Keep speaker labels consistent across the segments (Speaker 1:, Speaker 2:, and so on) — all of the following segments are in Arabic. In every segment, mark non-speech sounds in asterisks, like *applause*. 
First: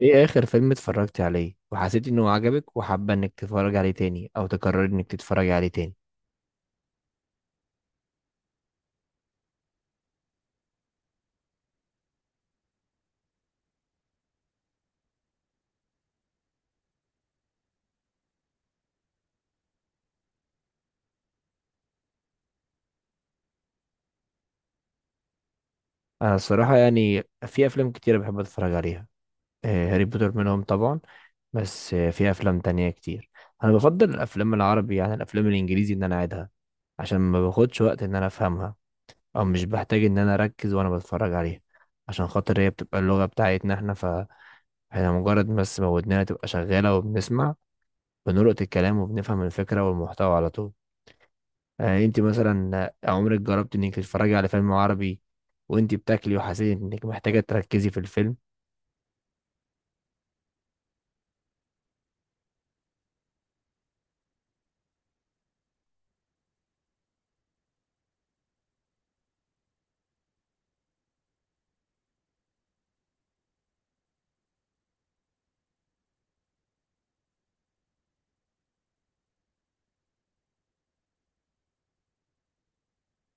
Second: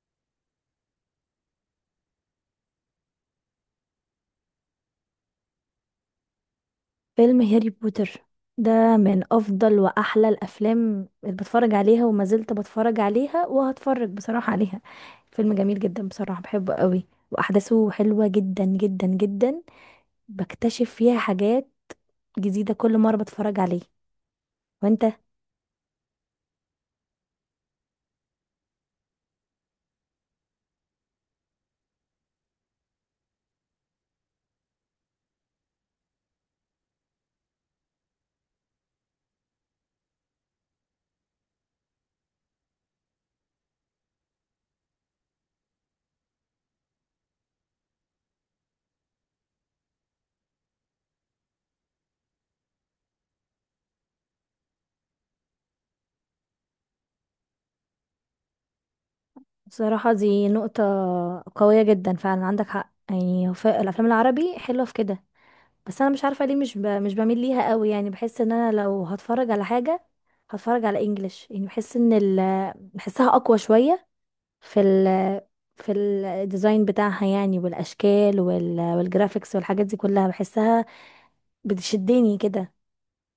Speaker 1: ايه اخر فيلم اتفرجت عليه وحسيت انه عجبك وحابه انك تتفرج عليه تاني او تقرر انك تتفرج عليه تاني؟
Speaker 2: فيلم هاري بوتر ده من افضل واحلى الافلام اللي بتفرج عليها وما زلت بتفرج عليها وهتفرج بصراحة عليها. فيلم جميل جدا بصراحة بحبه قوي واحداثه حلوة جدا جدا جدا. بكتشف فيها حاجات جديدة كل مرة بتفرج عليه. وانت؟
Speaker 1: انا الصراحه يعني في افلام كتير بحب اتفرج عليها. هاري بوتر منهم طبعا. بس في افلام تانية كتير. انا بفضل الافلام العربي عن الافلام الانجليزي ان انا اعيدها، عشان ما باخدش وقت ان انا افهمها، او مش بحتاج ان انا اركز وانا بتفرج عليها، عشان خاطر هي بتبقى اللغه بتاعتنا احنا، فاحنا مجرد بس ما ودننا تبقى شغاله وبنسمع، بنلقط الكلام وبنفهم الفكره والمحتوى على طول. يعني انت مثلا عمرك جربت انك تتفرجي على فيلم عربي وانت بتاكلي وحسيت انك محتاجه تركزي في الفيلم؟
Speaker 2: بصراحة دي نقطة قوية جدا فعلا عندك حق، يعني الافلام العربي حلوة في كده، بس انا مش عارفه ليه مش بميل ليها قوي، يعني بحس ان انا لو هتفرج على حاجه هتفرج على انجليش، يعني بحس بحسها اقوى شويه في ال... في الديزاين بتاعها يعني والاشكال والجرافيكس والحاجات دي كلها بحسها بتشدني كده.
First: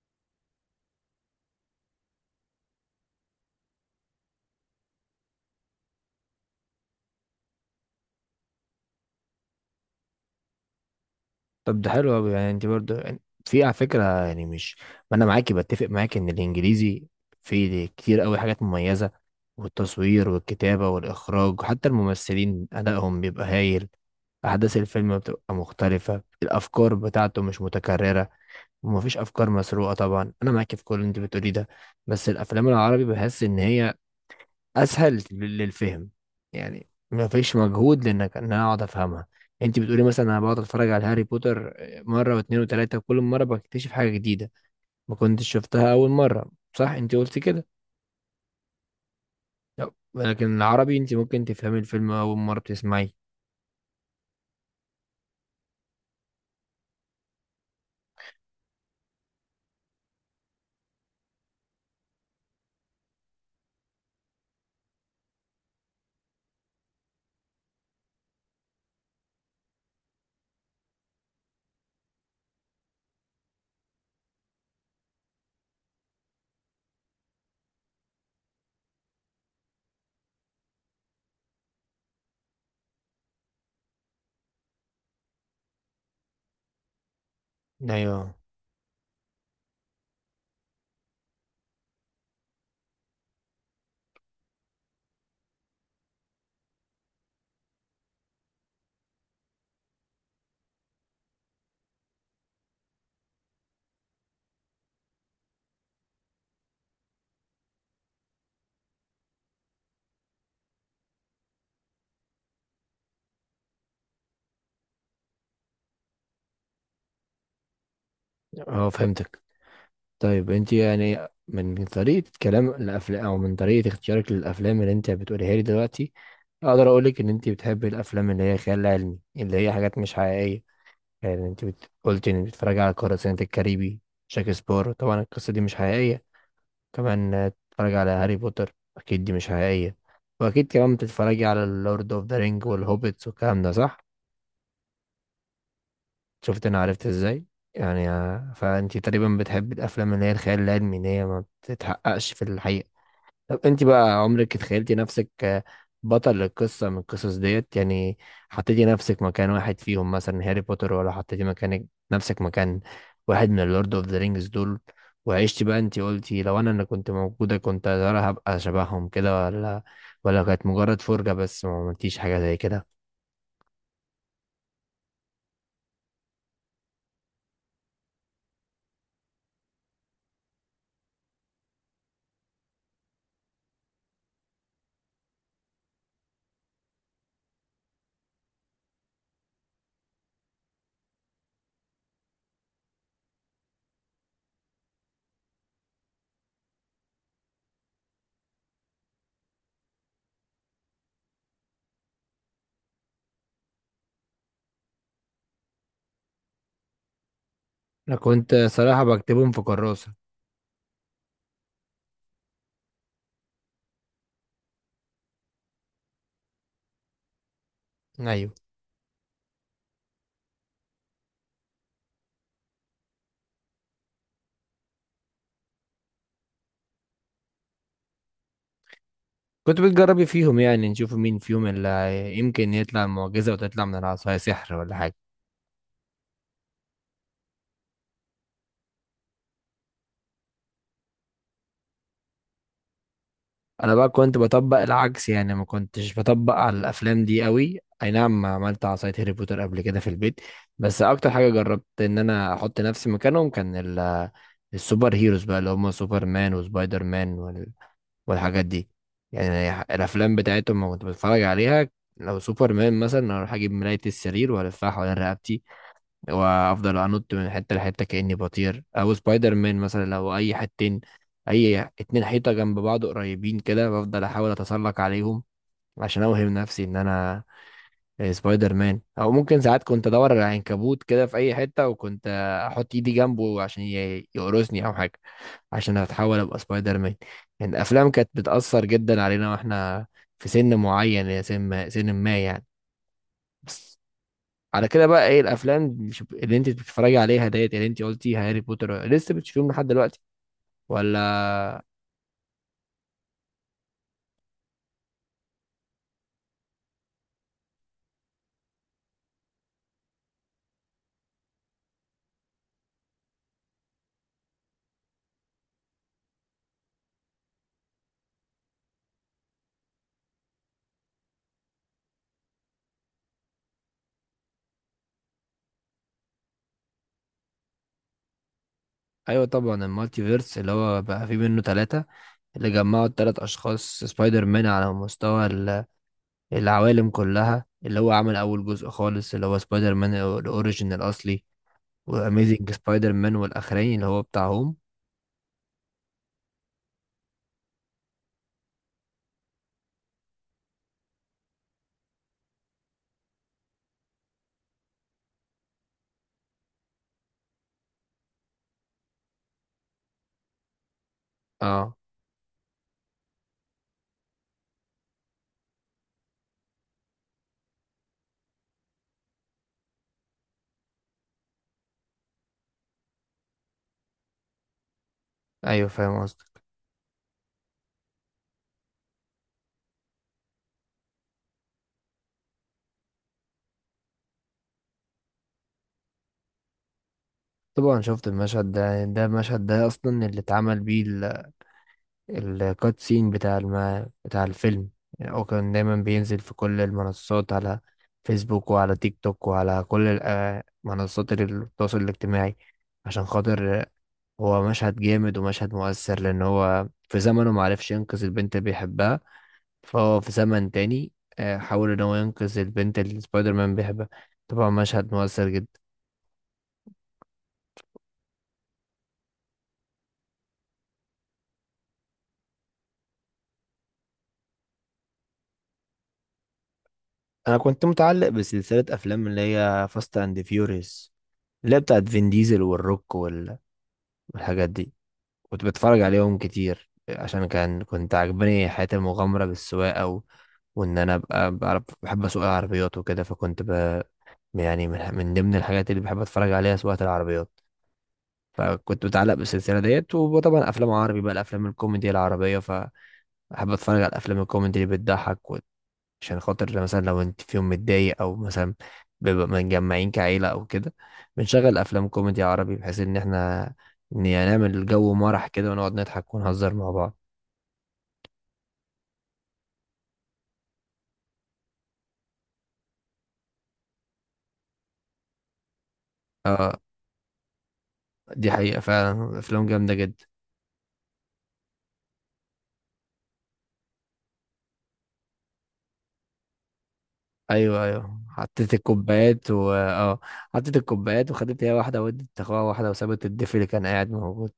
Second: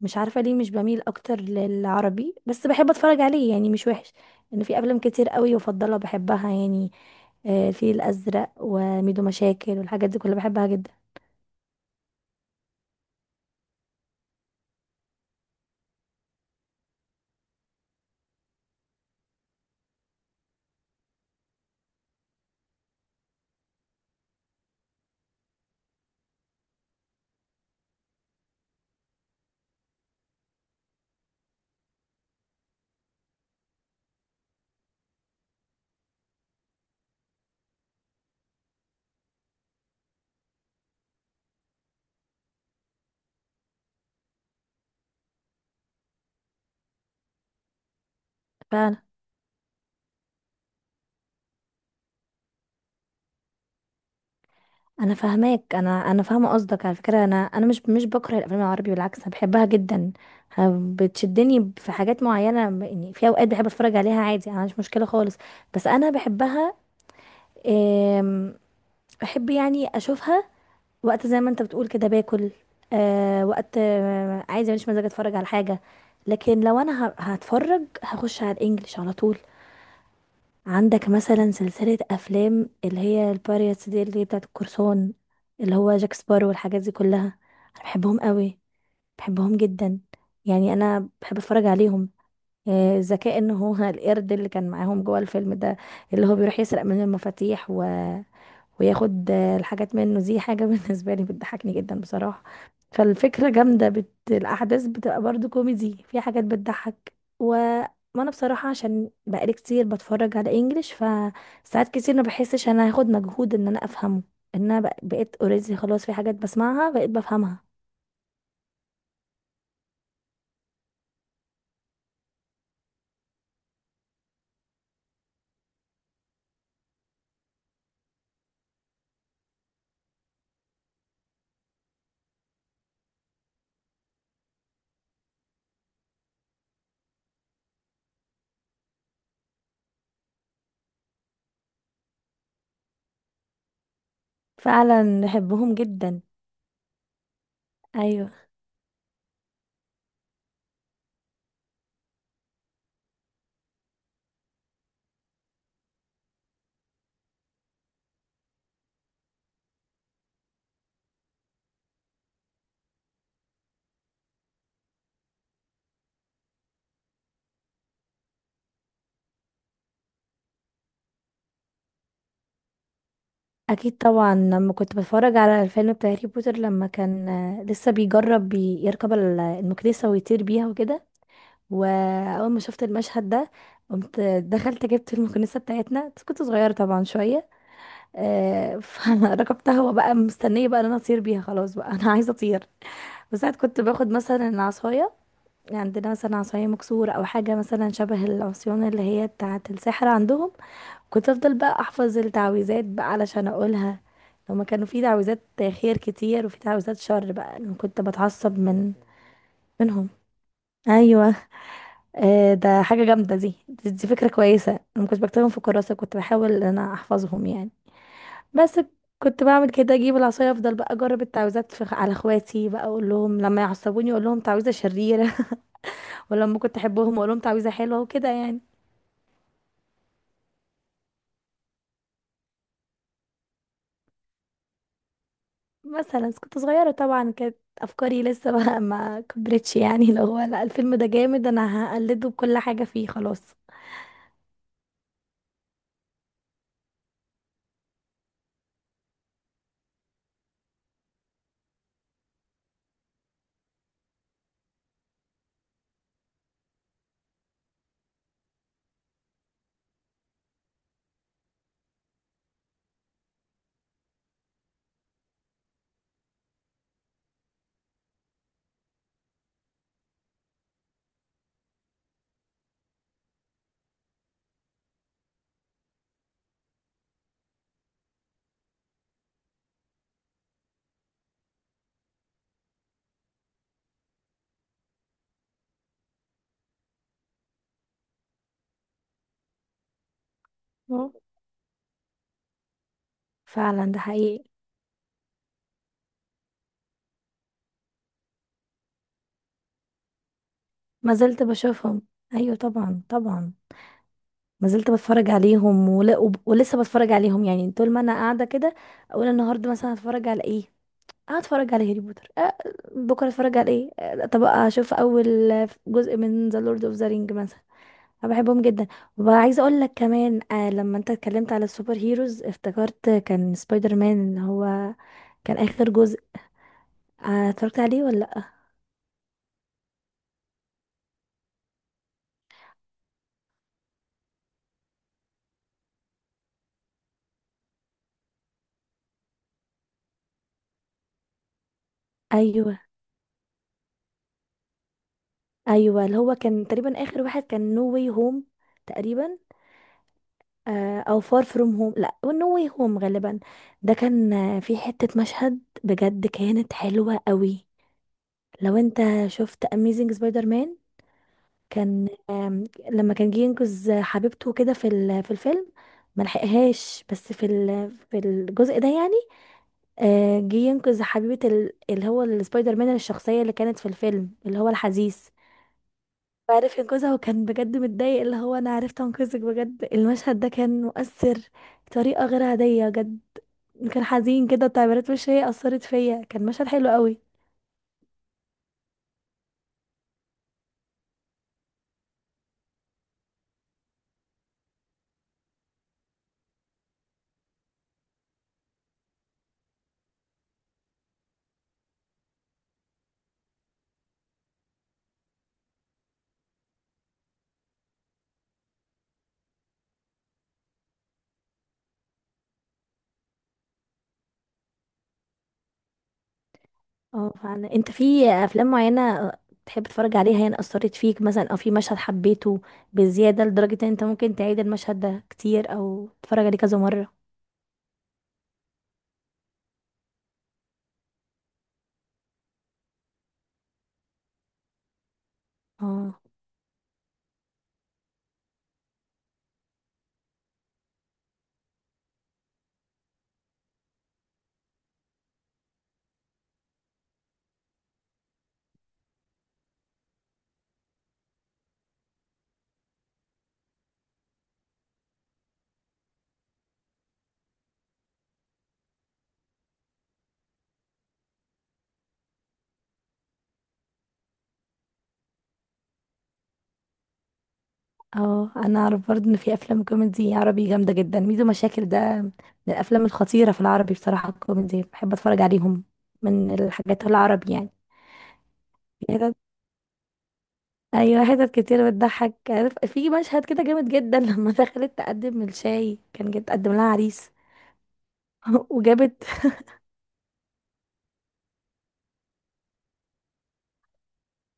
Speaker 2: مش عارفه ليه مش بميل اكتر للعربي، بس بحب اتفرج عليه يعني مش وحش، ان في افلام كتير قوي وافضلها بحبها يعني. آه، الفيل الازرق وميدو مشاكل والحاجات دي كلها بحبها جدا.
Speaker 1: طب ده حلو قوي. يعني انت برضه يعني في على فكره يعني مش، ما انا معاكي، بتفق معاكي ان الانجليزي فيه كتير قوي حاجات مميزه، والتصوير والكتابه والاخراج، وحتى الممثلين ادائهم بيبقى هايل. احداث الفيلم بتبقى مختلفه، الافكار بتاعته مش متكرره ومفيش افكار مسروقه. طبعا انا معاكي في كل اللي انت بتقوليه ده. بس الافلام العربي بحس ان هي اسهل للفهم، يعني ما فيش مجهود لانك ان انا اقعد افهمها. انت بتقولي مثلا انا بقعد اتفرج على هاري بوتر، مره واثنين وثلاثه، وكل مره بكتشف حاجه جديده ما كنتش شفتها اول مره. صح، انت قلتي كده.
Speaker 2: فعلا.
Speaker 1: لا، لكن العربي انت ممكن تفهمي الفيلم اول مره بتسمعيه.
Speaker 2: انا فاهماك، انا فاهمه قصدك، على فكره انا مش بكره الافلام العربي، بالعكس انا بحبها جدا. بتشدني في حاجات معينه، يعني في اوقات بحب اتفرج عليها عادي، انا مش مشكله خالص، بس انا بحبها. آم، بحب يعني اشوفها وقت زي ما انت بتقول كده باكل. وقت عايزه مش مزاج اتفرج على حاجه، لكن لو انا هتفرج هخش على الانجليش على طول. عندك مثلا سلسلة أفلام اللي هي الباريتس دي، اللي هي بتاعة القرصان اللي هو جاك سبارو والحاجات دي كلها، أنا
Speaker 1: ايوه.
Speaker 2: بحبهم قوي، بحبهم جدا، يعني أنا بحب أتفرج عليهم. ذكاء إن هو *laughs* القرد اللي كان معاهم جوه الفيلم ده، اللي هو بيروح يسرق من المفاتيح وياخد الحاجات منه، دي حاجة *laughs* بالنسبة لي بتضحكني جدا بصراحة. فالفكرة جامدة الأحداث بتبقى برضو كوميدي، في حاجات بتضحك و... وانا بصراحة عشان بقالي كتير بتفرج على انجليش، فساعات كتير ما بحسش انا هاخد مجهود ان انا افهمه، ان انا بقيت اوريدي خلاص، في حاجات بسمعها بقيت بفهمها.
Speaker 1: اه، فهمتك. طيب انت يعني من طريقه كلام الافلام او من طريقه اختيارك للافلام اللي انت بتقوليها لي دلوقتي، اقدر اقولك ان انت بتحبي الافلام اللي هي خيال علمي، اللي هي حاجات مش حقيقيه. يعني انت قلت انك بتتفرج على قراصنة الكاريبي، شكسبير طبعا القصة دي مش حقيقية. كمان بتتفرج على هاري بوتر، اكيد دي مش حقيقية. واكيد كمان بتتفرجي على اللورد اوف ذا رينج والهوبيتس والكلام ده، صح؟
Speaker 2: فعلا بحبهم جدا.
Speaker 1: شفت؟ انا عرفت ازاي. يعني
Speaker 2: ايوه،
Speaker 1: فانت تقريبا بتحبي الافلام اللي هي الخيال العلمي، اللي هي ما بتتحققش في الحقيقة. طب انت بقى عمرك اتخيلتي نفسك بطل القصة من القصص ديت يعني؟ حطيتي نفسك مكان واحد فيهم، مثلا هاري بوتر، ولا حطيتي مكانك، نفسك مكان واحد من اللورد اوف ذا رينجز دول، وعشتي بقى؟ انت قلتي لو انا اللي كنت موجودة كنت يا ترى هبقى شبههم كده، ولا كانت مجرد فرجة بس ما عملتيش حاجة زي كده؟
Speaker 2: اكيد طبعا. لما كنت بتفرج على الفيلم بتاع هاري بوتر، لما كان لسه بيجرب يركب المكنسة ويطير بيها وكده، واول ما شفت المشهد ده قمت دخلت جبت المكنسه بتاعتنا، بس كنت صغيره طبعا شويه. *laughs* فركبتها وبقى مستنيه بقى ان انا اطير بيها، خلاص بقى انا عايزه اطير. وساعات كنت باخد مثلا عصايه، عندنا مثلا عصايه مكسوره او حاجه مثلا شبه العصيان اللي هي بتاعه السحر عندهم، كنت افضل بقى احفظ التعويذات بقى علشان اقولها. لما كانوا في تعويذات خير كتير وفي تعويذات شر، بقى أنا كنت
Speaker 1: انا كنت
Speaker 2: بتعصب من
Speaker 1: صراحة بكتبهم في
Speaker 2: منهم.
Speaker 1: كراسة.
Speaker 2: ايوه، ده حاجة جامدة، دي فكرة كويسة، انا ما كنتش بكتبهم في كراسة، كنت بحاول ان انا احفظهم يعني.
Speaker 1: ايوه،
Speaker 2: بس كنت بعمل كده، اجيب العصاية افضل بقى اجرب التعويذات على اخواتي، بقى اقول لهم لما يعصبوني اقول لهم تعويذة شريرة، *laughs* ولما كنت احبهم اقول لهم تعويذة حلوة وكده يعني.
Speaker 1: كنت بتجربي فيهم يعني نشوف مين فيهم اللي يمكن يطلع معجزة وتطلع من العصاية سحر ولا حاجة.
Speaker 2: مثلا كنت صغيرة طبعا، كانت افكاري لسه بقى *laughs* ما كبرتش، يعني لو هو لا الفيلم ده جامد انا هقلده بكل حاجة فيه خلاص.
Speaker 1: انا بقى كنت بطبق العكس يعني، ما كنتش بطبق على الافلام دي قوي. اي نعم، عملت عصاية هاري بوتر قبل كده في البيت، بس اكتر حاجة جربت ان انا احط نفسي مكانهم كان السوبر هيروز بقى، اللي هم سوبر مان وسبايدر مان والحاجات دي. يعني الافلام بتاعتهم لما كنت بتفرج عليها، لو سوبر مان مثلا اروح اجيب ملاية السرير والفها حوالين رقبتي، وافضل انط من حته لحته كاني بطير. او سبايدر مان مثلا، لو اي حتتين، اي اتنين حيطه جنب بعض قريبين كده، بفضل احاول اتسلق عليهم عشان اوهم نفسي ان انا سبايدر مان. او ممكن ساعات كنت ادور على عنكبوت كده في اي حته، وكنت احط ايدي جنبه عشان يقرصني او حاجه، عشان اتحول ابقى سبايدر مان. يعني الافلام كانت بتاثر جدا علينا واحنا في سن
Speaker 2: مم.
Speaker 1: معين، يا سن ما، يعني.
Speaker 2: فعلا ده حقيقي.
Speaker 1: على كده بقى، ايه الافلام اللي اللي انت بتتفرجي عليها ديت، اللي انت قلتي هاري بوتر، لسه بتشوفيهم لحد دلوقتي
Speaker 2: ما
Speaker 1: ولا؟
Speaker 2: زلت بشوفهم، ايوه طبعا طبعا، ما زلت بتفرج عليهم ولسه بتفرج عليهم، يعني طول ما انا قاعده كده اقول النهارده مثلا هتفرج على ايه، اه اتفرج على هاري بوتر، أه بكره اتفرج على ايه، أه طب اشوف اول جزء من ذا لورد اوف ذا رينج مثلا، انا بحبهم جدا. وعايزه اقول لك كمان، آه لما انت اتكلمت على السوبر هيروز افتكرت كان سبايدر مان، اللي هو كان اخر جزء، آه اتفرجت عليه ولا لا؟
Speaker 1: ايوه، طبعا المالتي فيرس اللي هو بقى فيه منه ثلاثة، اللي جمعوا الثلاث اشخاص سبايدر مان على مستوى العوالم كلها. اللي هو عمل اول جزء خالص اللي هو سبايدر مان الاوريجين الاصلي، واميزنج
Speaker 2: ايوه
Speaker 1: سبايدر مان، والاخراني اللي هو بتاع هوم.
Speaker 2: ايوه، اللي هو كان تقريبا اخر واحد كان نو واي هوم تقريبا، او فار فروم هوم، لا نو واي هوم غالبا. ده كان، في حتة مشهد بجد كانت حلوة قوي، لو انت شفت اميزنج سبايدر مان،
Speaker 1: اه،
Speaker 2: كان لما كان جه ينقذ حبيبته كده في الفيلم ما لحقهاش، بس في الجزء ده يعني، جه ينقذ حبيبة اللي هو السبايدر مان، الشخصية اللي كانت في الفيلم اللي هو الحزيس،
Speaker 1: ايوه فاهم قصدك.
Speaker 2: وعرف ينقذها، وكان بجد متضايق اللي هو انا عرفت انقذك، بجد المشهد ده كان مؤثر بطريقة غير عادية بجد، كان حزين كده وتعبيرات وشي أثرت فيا، كان مشهد حلو قوي.
Speaker 1: طبعا شفت المشهد ده. المشهد ده اصلا اللي اتعمل بيه الكات سين بتاع بتاع الفيلم. يعني هو كان دايما بينزل في كل المنصات، على فيسبوك وعلى تيك توك وعلى كل منصات التواصل الاجتماعي، عشان خاطر هو مشهد جامد ومشهد مؤثر، لأن هو في زمنه معرفش ينقذ البنت اللي بيحبها، فهو في زمن تاني حاول إن هو ينقذ البنت اللي سبايدر مان بيحبها. طبعا مشهد مؤثر جدا.
Speaker 2: اه فعلا. انت في افلام معينة تحب تتفرج عليها يعني أثرت فيك، مثلا او في مشهد حبيته بزيادة لدرجة ان انت ممكن تعيد المشهد ده كتير او تتفرج عليه كذا مرة؟
Speaker 1: أنا كنت متعلق بسلسلة أفلام اللي هي فاست أند فيوريوس، اللي هي بتاعت فين ديزل والروك والحاجات دي. كنت بتفرج
Speaker 2: اه.
Speaker 1: عليهم كتير عشان كان كنت عجباني حياة المغامرة بالسواقة وإن أنا أبقى بعرف، بحب أسوق العربيات وكده، يعني من ضمن الحاجات اللي بحب أتفرج عليها سواقة العربيات، فكنت متعلق بالسلسلة ديت. وطبعا أفلام عربي بقى، الأفلام الكوميدي العربية، فأحب أتفرج على الأفلام الكوميدي اللي بتضحك، عشان خاطر مثلا لو انت في يوم متضايق او مثلا بيبقى متجمعين كعيلة او كده، بنشغل افلام كوميدي عربي بحيث ان احنا يعني نعمل جو مرح كده ونقعد نضحك ونهزر مع بعض.
Speaker 2: اه انا اعرف برضه ان في افلام كوميدي عربي جامده جدا، ميدو مشاكل ده من الافلام الخطيره في العربي بصراحه، الكوميدي بحب اتفرج عليهم من الحاجات العربي يعني.
Speaker 1: دي حقيقة،
Speaker 2: في حتت،
Speaker 1: فعلا افلام جامدة جدا.
Speaker 2: ايوه حتت كتير بتضحك، عارف في مشهد كده جامد جدا، *laughs* لما دخلت تقدم الشاي كان جت تقدم لها عريس.
Speaker 1: ايوه ايوه،
Speaker 2: *laughs*
Speaker 1: حطيت
Speaker 2: وجابت،
Speaker 1: الكوبايات، و حطيت الكوبايات وخدت هي واحدة، ودت اخوها واحدة، وسابت الضيف اللي كان قاعد موجود.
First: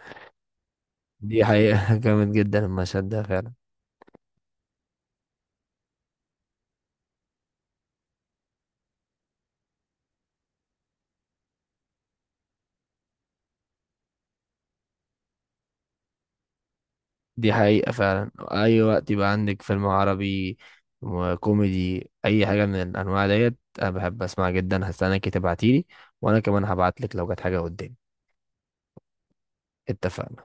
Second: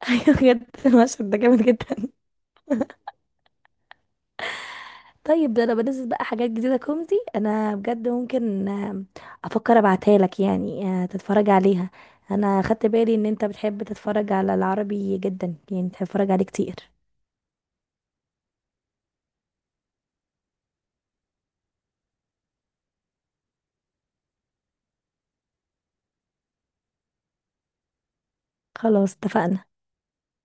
Speaker 2: *laughs* ايوه بجد المشهد ده
Speaker 1: دي
Speaker 2: جامد
Speaker 1: حقيقة *laughs*
Speaker 2: جدا.
Speaker 1: جامد جدا المشهد ده فعلا.
Speaker 2: طيب ده انا بنزل بقى حاجات جديده كوميدي، انا بجد ممكن افكر ابعتها لك يعني، تتفرج عليها. انا خدت بالي ان انت بتحب تتفرج على العربي جدا، يعني بتحب تتفرج عليه كتير.
Speaker 1: دي حقيقة فعلا. أي وقت يبقى عندك فيلم عربي وكوميدي، أي حاجة من الأنواع ديت، أنا بحب أسمعها جدا. هستناكي تبعتيلي، وأنا كمان هبعتلك لو جت حاجة قدامي.
Speaker 2: خلاص اتفقنا.
Speaker 1: اتفقنا.